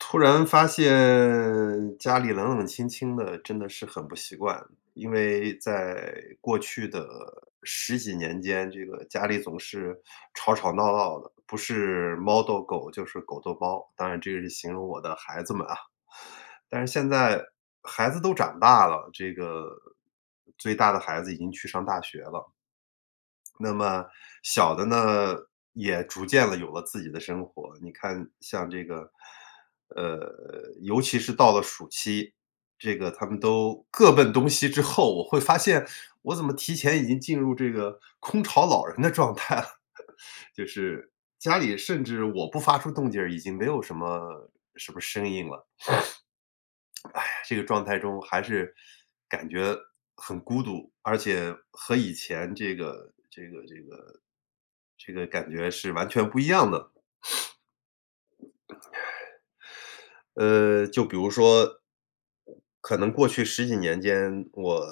突然发现家里冷冷清清的，真的是很不习惯，因为在过去的十几年间，这个家里总是吵吵闹闹的，不是猫逗狗就是狗逗猫，当然这个是形容我的孩子们啊。但是现在孩子都长大了，这个，最大的孩子已经去上大学了。那么小的呢，也逐渐地有了自己的生活。你看像这个，呃，尤其是到了暑期，这个他们都各奔东西之后，我会发现我怎么提前已经进入这个空巢老人的状态，就是家里甚至我不发出动静儿，已经没有什么什么声音了。哎呀，这个状态中还是感觉很孤独，而且和以前这个这个这个这个感觉是完全不一样的。呃，就比如说，可能过去十几年间，我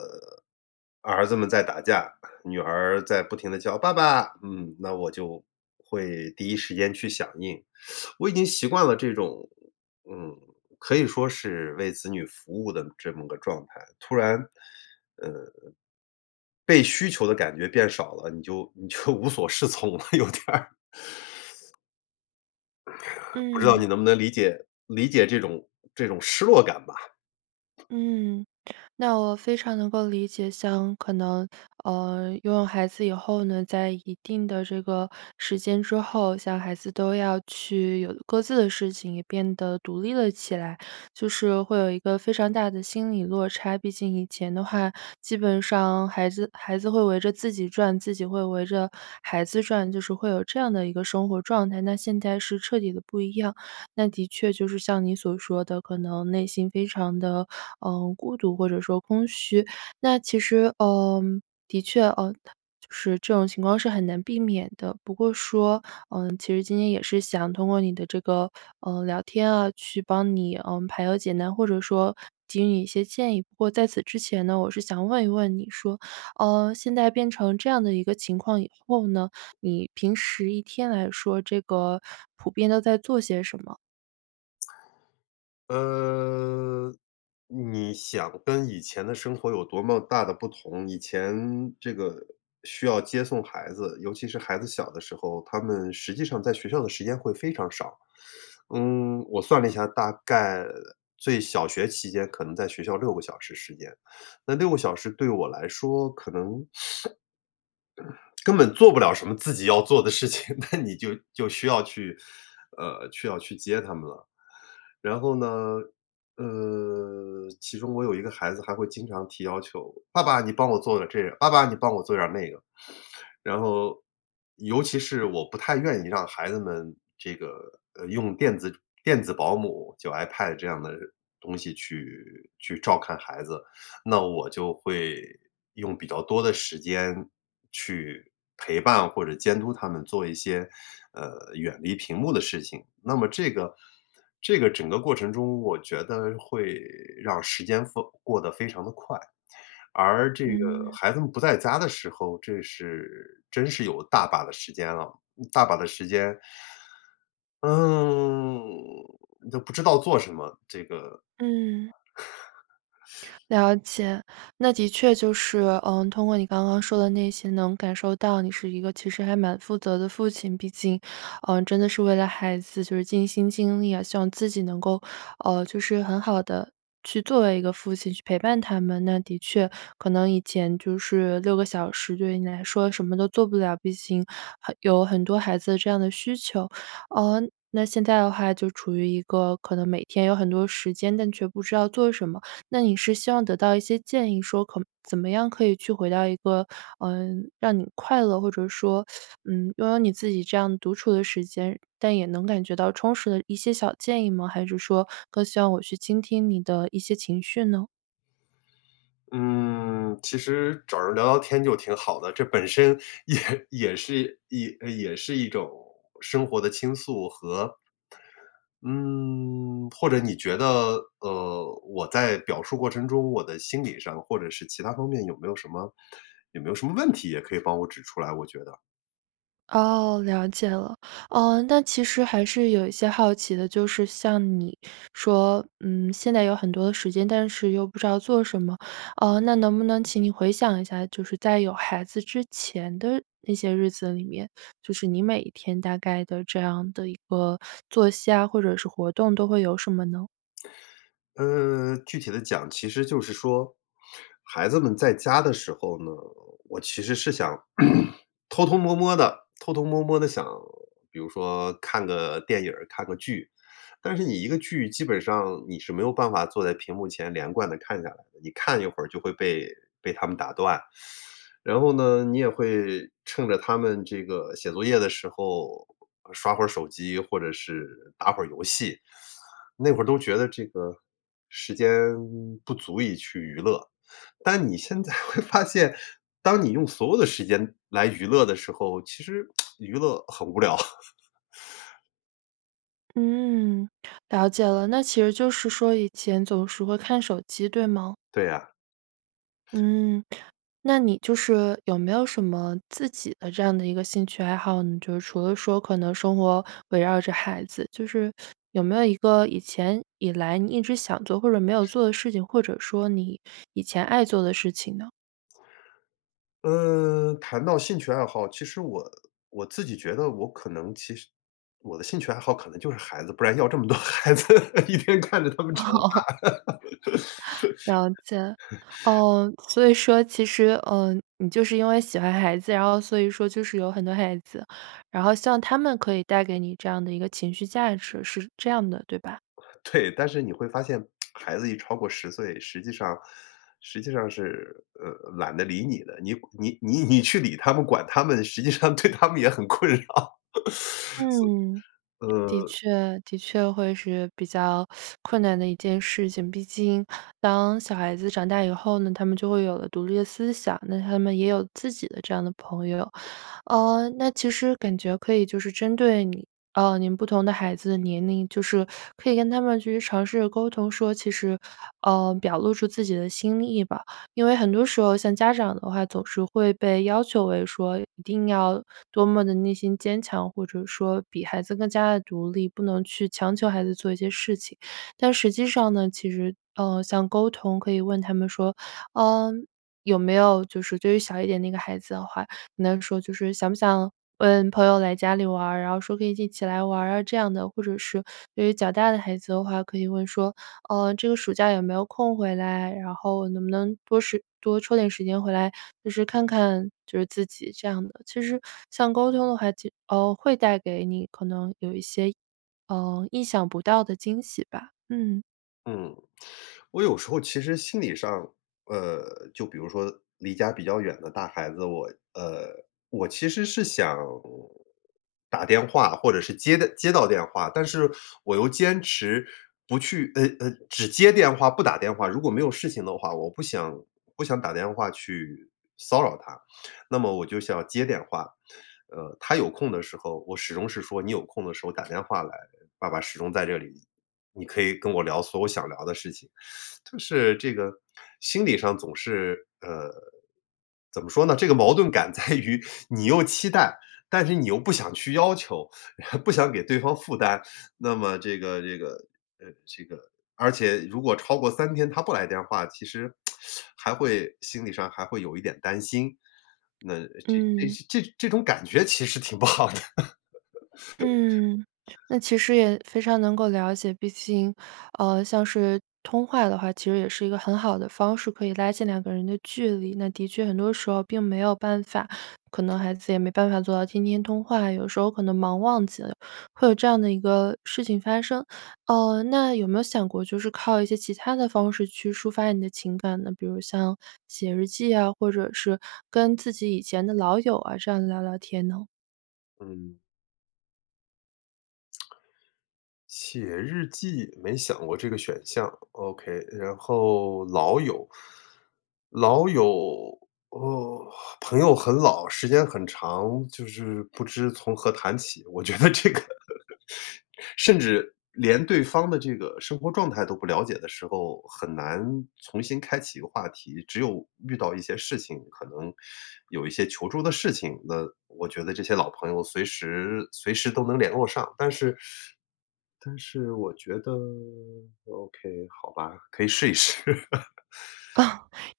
儿子们在打架，女儿在不停地叫：“爸爸！”，嗯，那我就会第一时间去响应，我已经习惯了这种，嗯，可以说是为子女服务的这么个状态。突然，嗯，被需求的感觉变少了，你就你就无所适从了有点儿。不知道你嗯。能不能理解，理解这种这种失落感吧。嗯，那我非常能够理解，像可能，呃，拥有孩子以后呢，在一定的这个时间之后，小孩子都要去有各自的事情，也变得独立了起来，就是会有一个非常大的心理落差，毕竟以前的话，基本上孩子孩子会围着自己转，自己会围着孩子转，就是会有这样的一个生活状态。那现在是彻底地不一样，那的确就是像你所说的可能内心非常地，呃，孤独或者说空虚，那其实，呃，的确，呃，就是这种情况是很难避免的。不过说，嗯，其实今天也是想通过你的这个，呃，聊天啊去帮你，嗯，排忧解难或者说给予你一些建议。不过在此之前呢，我是想问一问你说，呃，现在变成这样的一个情况以后呢，你平时一天来说这个普遍都在做些什么？呃你想跟以前的生活有多么大的不同？以前这个需要接送孩子，尤其是孩子小的时候，他们实际上在学校的时间会非常少。嗯我算了一下，大概最小学期间可能在学校6个小时时间，那6个小时对我来说可能，根本做不了什么自己要做的事情，那你就就需要去 呃，去要去接他们了。然后呢，呃，其中我有一个孩子还会经常提要求：“爸爸，你帮我做点儿这个，爸爸，你帮我做点儿那个。“然后，尤其是我不太愿意让孩子们这个用电子电子保姆，就 iPad 这样的东西去去照看孩子。那我就会用比较多的时间去陪伴或者监督他们做一些，呃远离屏幕的事情，那么这个这个整个过程中，我觉得会让时间风过得非常地快。而这个嗯。孩子们不在家的时候，这是真是有大把的时间了，大把的时间嗯，都不知道做什么，这个嗯。了解，那的确就是，呃，通过你刚刚说的那些能感受到你是一个其实还蛮负责的父亲，毕竟，呃，真的是为了孩子尽心尽力，希望自己能够，呃，就是很好地去作为一个父亲去陪伴他们，那的确可能以前就是6个小时对于你来说什么都做不了，毕竟有很多孩子这样的需求，呃那现在的话就处于一个可能每天有很多时间，但却不知道做什么。那你是希望得到一些建议说可怎么样可以去回到一个，呃让你快乐，或者说，嗯，拥有你自己这样独处的时间，但也能感觉到充实的一些小建议吗？还是说更希望我去倾听你的一些情绪呢？嗯，其实找人聊聊天就挺好的，这本身也-也是也也是一种生活的倾诉和嗯或者你觉得，呃，我在表述过程中，我的心理上或者是其它方面有没有什么有没有什么问题，也可以帮我指出来，我觉得。哦，了解了。呃，那其实还是有一些好奇的，就是像你说，嗯，现在有很多的时间，但是又不知道做什么。呃，那能不能请你回想一下，就是在有孩子之前的那些日子里面，就是你每天大概的这样的一个作息啊，或者是活动都会有什么呢？嗯，具体地讲，其实就是说，孩子们在家的时候呢，我其实是想 偷偷摸摸地偷偷摸摸地想，比如说看个电影儿，看个剧。但是你一个剧基本上你是没有办法坐在屏幕前连贯地看下来的，你看一会儿就会被被他们打断。然后呢，你也会趁着他们这个写作业的时候刷会儿手机，或者是打会儿游戏。那会儿都觉得这个时间不足以去娱乐。但你现在会发现，当你用所有的时间来娱乐的时候，其实，娱乐很无聊。嗯，了解了，那其实就是说以前总是会看手机，对吗？对啊。嗯，那你就是，有没有什么自己的这样的一个兴趣爱好？嗯，就是除了说可能生活围绕着孩子，就是 有没有一个以前以来你一直想做或者没有做的事情，或者说你，以前爱做的事情呢？呃，谈到兴趣爱好，其实我我自己觉得我可能其实我的兴趣爱好可能就是孩子，不然要这么多孩子，一边看着他们长哦。大。了解。哦，所以说其实，呃，你就是因为喜欢孩子，然后所以说就是有很多孩子。然后像他们可以带给你这样的一个情绪价值，是这样的，对吧？对，但是你会发现，孩子一超过10岁，实际上 实际上是，呃，懒得理你的，你跑你你你去理他们、管他们实际上对他们也很困扰。所嗯，的呃确的确会是比较 困难的一件事情。毕竟，当小孩子长大以后呢，他们就会有了独立的思想，那他们也有自己的这样的朋友。呃，那其实感觉可以就是针对你呃，您不同的孩子的年龄，就是，可以跟他们去尝试着沟通说，其实，呃，表露出自己的心意吧。因为很多时候像家长的话，总是会被要求为说一定要，多么地内心坚强，或者说比孩子更加地独立，不能去强求孩子做一些事情。但实际上呢，其实，呃，像沟通可以问他们说，呃，有没有就是对于小一点那个孩子的话，能说就是：“想不想问朋友来家里玩？“然后说：”可以一起来玩啊。“这样的，或者是对于较大的孩子的话可以问说：”呃，这个暑假有没有空回来？然后能不能多时多抽点时间回来。”就是看看就是自己。这样的，其实 像沟通的话，其实哦，会带给你可能有一些意呃，意想不到的惊喜吧，嗯。嗯，我有时候其实心理上，呃，就比如说离家比较远的大孩子，我呃我其实是想打电话或者是接到接到电话。但是我又坚持不去呃呃，只接电话，不打电话，如果没有事情的话，我不想不想打电话去骚扰他。那么我就想接电话。呃，他有空的时候，我始终是说你有空的时候打电话来，爸爸始终在这里，你可以跟我聊所有想聊的事情。就是这个心理上总是，呃，怎么说呢，这个矛盾感在于你又期待，但是你又不想去要求，你还不想给对方负担，那么这个这个呃这个，而且如果超过3天他不来电话，其实 还会心理上还会有一点担心。那这这嗯。这这种感觉其实挺不好的。嗯，那其实也非常能够了解，毕竟，呃，像是通话的话，其实也是一个很好的方式，可以拉近两个人的距离。那的确很多时候并没有办法可能孩子也没办法做到天天通话，有时候可能忙忘记了，会有这样的一个事情发生。呃，那有没有想过就是靠一些其它的方式去抒发你的情感呢？比如像写日记啊，或者是跟自己以前的老友啊这样子聊聊天呢？嗯。写日记，没想过这个选项，OK，然后老友 老友，哦，朋友很老，时间很长，就是不知从何谈起。我觉得这个 甚至连对方的这个生活状态都不了解的时候，很难重新开启一个话题。只有遇到一些事情，可能 有一些求助的事情，那，我觉得这些老朋友随时随时都能联络上。但是 但是我觉得 OK，好吧，可以试一试。哦，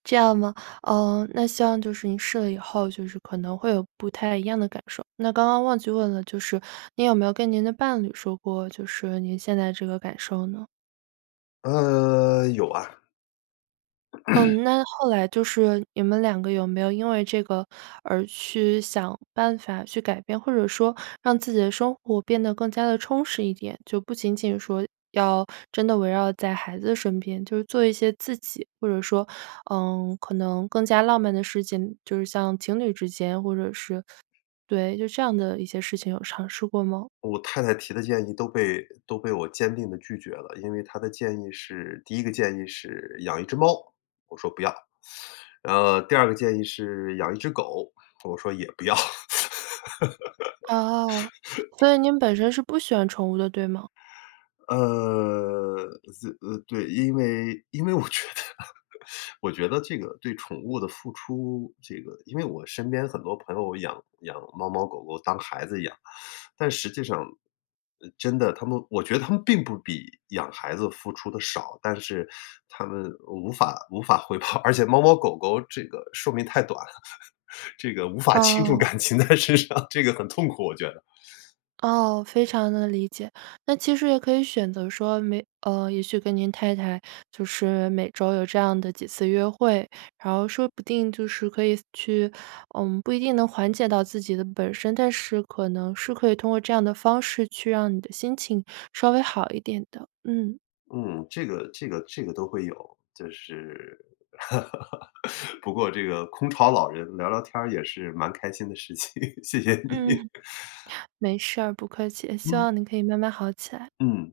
这样吗？呃，那希望就是您试了以后，就是可能会有不太一样的感受。那刚刚忘记问了就是您有没有跟您的伴侣说过，就是您现在这个感受呢？呃，有啊。嗯，那后来就是你们2个有没有因为这个而去想办法去改变？或者说，让自己的生活变得更加地充实一点？就不仅仅说，要真的围绕在孩子身边，就是做一些自己或者说，呃，可能更加浪漫的事情，就是像情侣之间，或者是对，就这样的一些事情有尝试过吗？我太太提的建议都被都被我坚定地拒绝了，因为她的建议是第1个建议是养1只猫，我说：“不要。” 呃，第2个建议是养1只狗，我说：“也不要。”哦，所以您本身是不喜欢宠物的对吗？呃，这呃，对，因为因为我觉得我觉得这个对宠物的付出，这个因为我身边很多朋友养养猫猫狗狗当孩子养，但实际上，呃，真的，他们我觉得他们并不比养孩子付出得少，但是它们无法无法回报，而且猫猫狗狗这个寿命太短了，这个无法倾注哦。感情在身上，这个很痛苦，我觉得。哦，非常地理解。那其实也可以选择说每呃，也许跟您太太就是每周有这样的几次约会，然后说不定就是可以去，呃，不一定能缓解到自己的本身，但是可能是可以通过这样的方式去让你的心情稍微好一点的，嗯。嗯，这个这个这个都会有，就是 不过这个空巢老人聊聊天儿也是蛮开心的事情，谢谢你。嗯，没事儿，不客气，希嗯。望您可以慢慢好起来。嗯。